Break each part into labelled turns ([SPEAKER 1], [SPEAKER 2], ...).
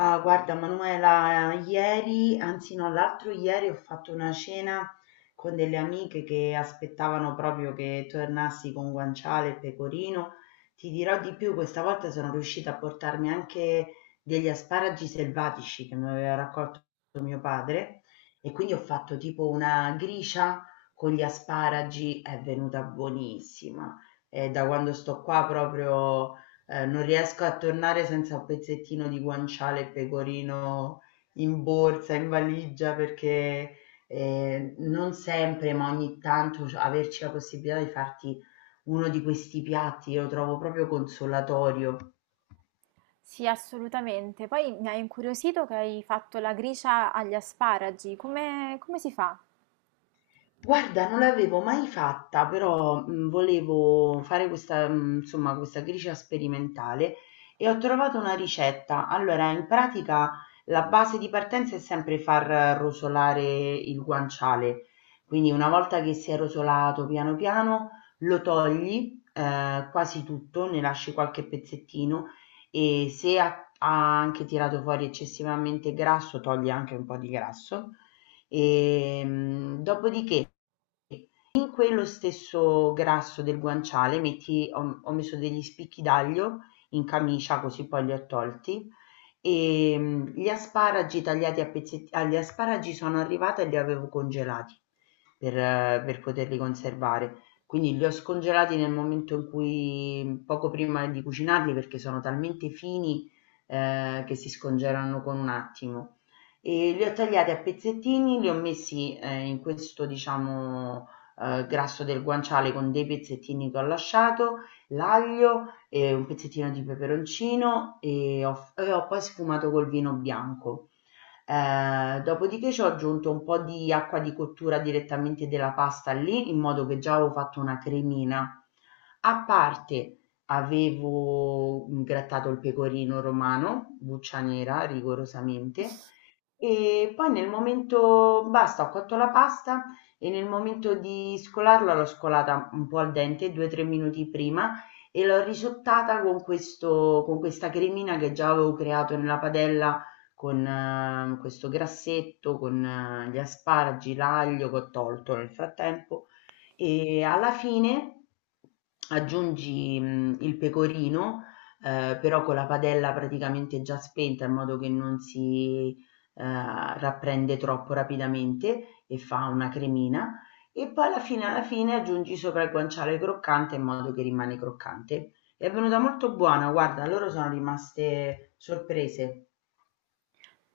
[SPEAKER 1] Ah, guarda, Manuela, ieri, anzi no, l'altro ieri ho fatto una cena con delle amiche che aspettavano proprio che tornassi con guanciale e pecorino. Ti dirò di più, questa volta sono riuscita a portarmi anche degli asparagi selvatici che mi aveva raccolto mio padre e quindi ho fatto tipo una gricia con gli asparagi, è venuta buonissima. E da quando sto qua proprio non riesco a tornare senza un pezzettino di guanciale e pecorino in borsa, in valigia, perché non sempre, ma ogni tanto averci la possibilità di farti uno di questi piatti, io lo trovo proprio consolatorio.
[SPEAKER 2] Sì, assolutamente. Poi mi ha incuriosito che hai fatto la gricia agli asparagi. Come si fa?
[SPEAKER 1] Guarda, non l'avevo mai fatta, però, volevo fare questa insomma, questa gricia sperimentale e ho trovato una ricetta. Allora, in pratica la base di partenza è sempre far rosolare il guanciale, quindi una volta che si è rosolato piano piano lo togli, quasi tutto, ne lasci qualche pezzettino e se ha anche tirato fuori eccessivamente grasso, togli anche un po' di grasso. Dopodiché in quello stesso grasso del guanciale metti ho ho messo degli spicchi d'aglio in camicia, così poi li ho tolti, gli asparagi tagliati a pezzetti agli asparagi sono arrivata e li avevo congelati per poterli conservare. Quindi li ho scongelati nel momento in cui poco prima di cucinarli, perché sono talmente fini, che si scongelano con un attimo. E li ho tagliati a pezzettini, li ho messi, in questo diciamo grasso del guanciale con dei pezzettini che ho lasciato, l'aglio, e un pezzettino di peperoncino e ho poi sfumato col vino bianco. Dopodiché ci ho aggiunto un po' di acqua di cottura direttamente della pasta lì, in modo che già avevo fatto una cremina. A parte avevo grattato il pecorino romano, buccia nera rigorosamente, e poi nel momento, basta, ho cotto la pasta e nel momento di scolarla l'ho scolata un po' al dente, 2-3 minuti prima, e l'ho risottata con questo, con questa cremina che già avevo creato nella padella con questo grassetto, con gli asparagi, l'aglio che ho tolto nel frattempo. E alla fine aggiungi il pecorino, però con la padella praticamente già spenta in modo che non si eh, rapprende troppo rapidamente e fa una cremina e poi alla fine aggiungi sopra il guanciale croccante in modo che rimane croccante. È venuta molto buona, guarda, loro sono rimaste sorprese.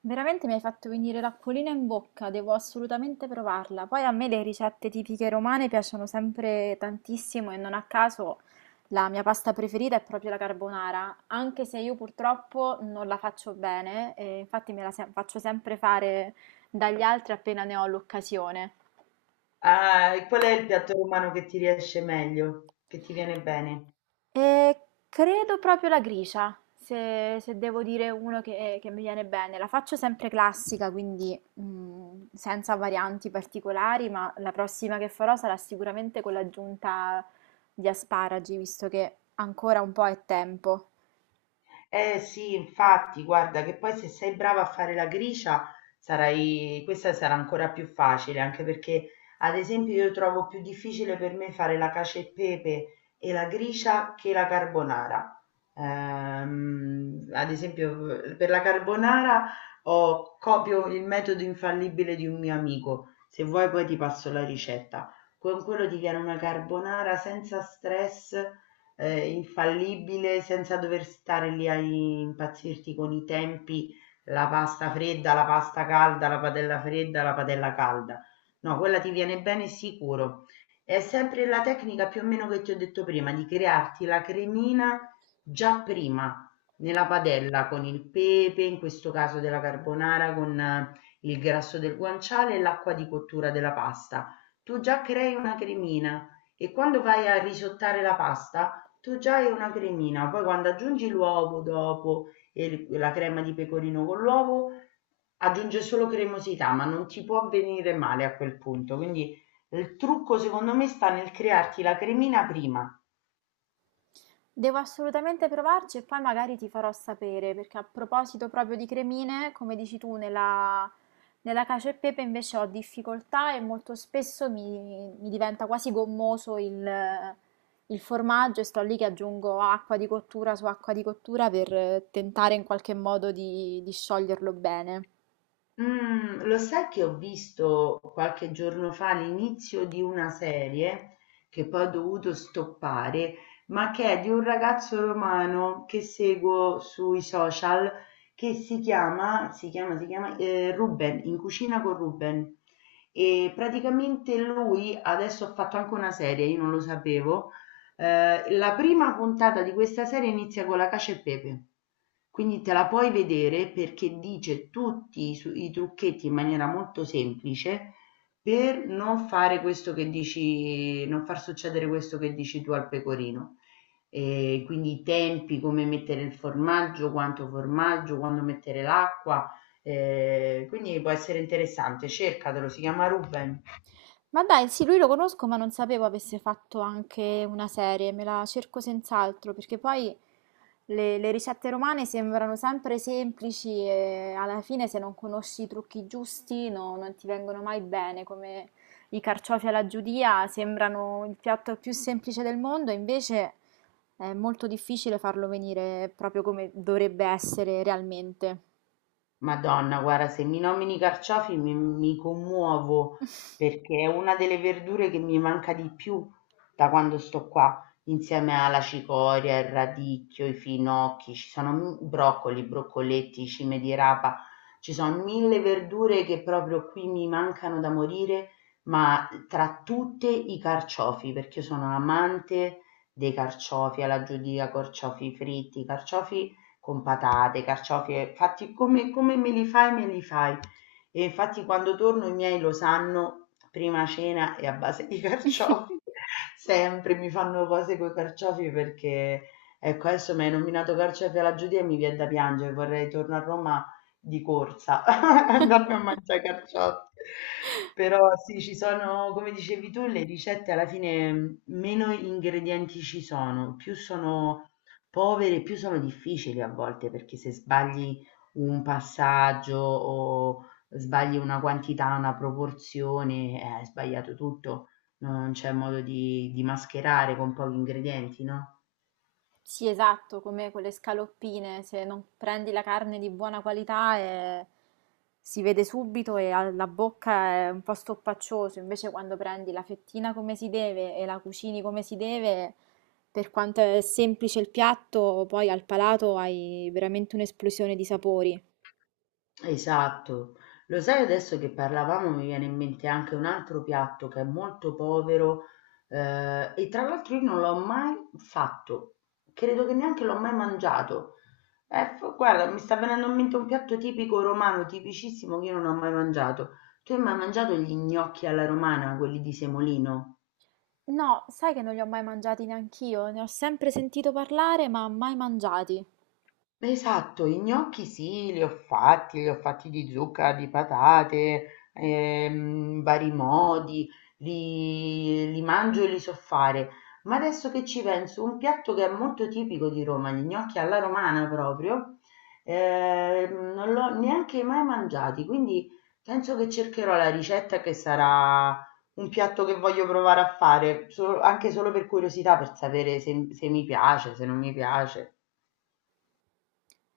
[SPEAKER 2] Veramente mi hai fatto venire l'acquolina in bocca, devo assolutamente provarla. Poi a me le ricette tipiche romane piacciono sempre tantissimo e non a caso la mia pasta preferita è proprio la carbonara, anche se io purtroppo non la faccio bene, e infatti me la se- faccio sempre fare dagli altri appena ne ho l'occasione.
[SPEAKER 1] Ah, e qual è il piatto romano che ti riesce meglio, che ti viene bene?
[SPEAKER 2] Eh, credo proprio la grigia, se devo dire uno che mi viene bene. La faccio sempre classica, quindi senza varianti particolari, ma la prossima che farò sarà sicuramente con l'aggiunta di asparagi, visto che ancora un po' è tempo.
[SPEAKER 1] Eh sì, infatti, guarda che poi se sei brava a fare la gricia, sarai... questa sarà ancora più facile, anche perché ad esempio io trovo più difficile per me fare la cacio e pepe e la gricia che la carbonara. Ad esempio per la carbonara copio il metodo infallibile di un mio amico, se vuoi poi ti passo la ricetta. Con quello ti viene una carbonara senza stress, infallibile, senza dover stare lì a impazzirti con i tempi, la pasta fredda, la pasta calda, la padella fredda, la padella calda. No, quella ti viene bene sicuro. È sempre la tecnica più o meno che ti ho detto prima, di crearti la cremina già prima nella padella con il pepe, in questo caso della carbonara, con il grasso del guanciale e l'acqua di cottura della pasta. Tu già crei una cremina e quando vai a risottare la pasta, tu già hai una cremina, poi quando aggiungi l'uovo dopo e la crema di pecorino con l'uovo, aggiunge solo cremosità, ma non ti può venire male a quel punto. Quindi il trucco secondo me sta nel crearti la cremina prima.
[SPEAKER 2] Devo assolutamente provarci e poi magari ti farò sapere, perché a proposito proprio di cremine, come dici tu, nella cacio e pepe invece ho difficoltà e molto spesso mi diventa quasi gommoso il formaggio e sto lì che aggiungo acqua di cottura su acqua di cottura per tentare in qualche modo di scioglierlo bene.
[SPEAKER 1] Mhmm, Lo sai che ho visto qualche giorno fa l'inizio di una serie, che poi ho dovuto stoppare, ma che è di un ragazzo romano che seguo sui social, che si chiama Ruben, In cucina con Ruben. E praticamente lui adesso ha fatto anche una serie, io non lo sapevo, la prima puntata di questa serie inizia con la cace e pepe. Quindi te la puoi vedere perché dice tutti i trucchetti in maniera molto semplice per non fare questo che dici, non far succedere questo che dici tu al pecorino. E quindi i tempi, come mettere il formaggio, quanto formaggio, quando mettere l'acqua. Quindi può essere interessante, cercatelo, si chiama Ruben.
[SPEAKER 2] Ma dai, sì, lui lo conosco, ma non sapevo avesse fatto anche una serie, me la cerco senz'altro, perché poi le ricette romane sembrano sempre semplici e alla fine se non conosci i trucchi giusti non ti vengono mai bene, come i carciofi alla giudia sembrano il piatto più semplice del mondo, invece è molto difficile farlo venire proprio come dovrebbe essere realmente.
[SPEAKER 1] Madonna, guarda, se mi nomini i carciofi mi commuovo perché è una delle verdure che mi manca di più da quando sto qua, insieme alla cicoria, il radicchio, i finocchi, ci sono broccoli, broccoletti, cime di rapa, ci sono mille verdure che proprio qui mi mancano da morire, ma tra tutte i carciofi, perché io sono amante dei carciofi alla giudica, carciofi fritti, carciofi con patate, carciofi, fatti come, me li fai, me li fai. E infatti quando torno i miei lo sanno, prima cena è a base di carciofi, sempre mi fanno cose con i carciofi perché, ecco, adesso mi hai nominato carciofi alla Giudia e mi viene da piangere, vorrei tornare a Roma di corsa, andarmi a mangiare carciofi. Però sì, ci sono, come dicevi tu, le ricette alla fine, meno ingredienti ci sono, più sono povere, più sono difficili a volte, perché se sbagli un passaggio o sbagli una quantità, una proporzione, hai sbagliato tutto, non c'è modo di mascherare con pochi ingredienti, no?
[SPEAKER 2] Sì, esatto, come quelle scaloppine, se non prendi la carne di buona qualità si vede subito e alla bocca è un po' stoppaccioso, invece quando prendi la fettina come si deve e la cucini come si deve, per quanto è semplice il piatto, poi al palato hai veramente un'esplosione di sapori.
[SPEAKER 1] Esatto. Lo sai adesso che parlavamo mi viene in mente anche un altro piatto che è molto povero, e tra l'altro io non l'ho mai fatto, credo che neanche l'ho mai mangiato. F guarda, mi sta venendo in mente un piatto tipico romano, tipicissimo, che io non ho mai mangiato. Tu hai mai mangiato gli gnocchi alla romana, quelli di semolino?
[SPEAKER 2] No, sai che non li ho mai mangiati neanch'io, ne ho sempre sentito parlare, ma mai mangiati.
[SPEAKER 1] Esatto, i gnocchi sì, li ho fatti di zucca, di patate, vari modi, li mangio e li so fare. Ma adesso che ci penso, un piatto che è molto tipico di Roma, gli gnocchi alla romana proprio, non l'ho neanche mai mangiati, quindi penso che cercherò la ricetta che sarà un piatto che voglio provare a fare, anche solo per curiosità, per sapere se se mi piace, se non mi piace.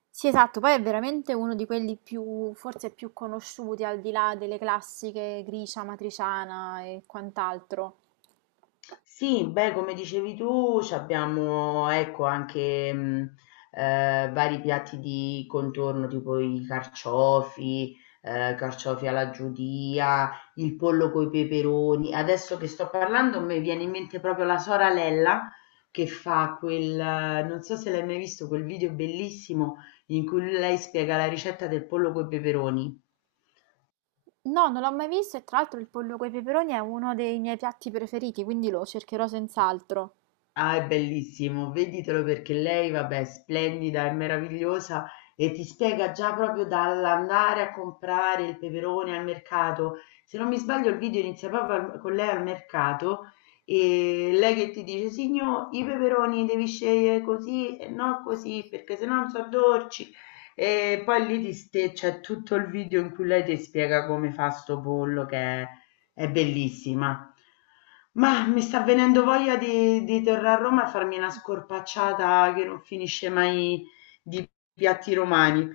[SPEAKER 2] Sì, esatto, poi è veramente uno di quelli più, forse più conosciuti al di là delle classiche gricia, matriciana e quant'altro.
[SPEAKER 1] Sì, beh, come dicevi tu, c'abbiamo ecco anche vari piatti di contorno, tipo i carciofi, carciofi alla giudia, il pollo coi peperoni. Adesso che sto parlando, mi viene in mente proprio la soralella che fa quel, non so se l'hai mai visto, quel video bellissimo in cui lei spiega la ricetta del pollo coi peperoni.
[SPEAKER 2] No, non l'ho mai visto e tra l'altro il pollo coi peperoni è uno dei miei piatti preferiti, quindi lo cercherò senz'altro.
[SPEAKER 1] Ah, è bellissimo, veditelo perché lei, vabbè, è splendida, è meravigliosa e ti spiega già proprio dall'andare a comprare il peperone al mercato. Se non mi sbaglio, il video inizia proprio con lei al mercato e lei che ti dice: Signor, i peperoni devi scegliere così e non così perché se no non so dolci. E poi lì c'è tutto il video in cui lei ti spiega come fa sto pollo che è bellissima. Mah, mi sta venendo voglia di tornare a Roma e farmi una scorpacciata che non finisce mai di piatti romani.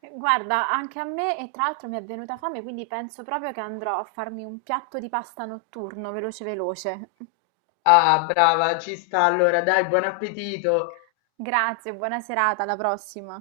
[SPEAKER 2] Guarda, anche a me e tra l'altro mi è venuta fame, quindi penso proprio che andrò a farmi un piatto di pasta notturno, veloce veloce.
[SPEAKER 1] Ah, brava, ci sta allora, dai, buon appetito!
[SPEAKER 2] Grazie, buona serata, alla prossima.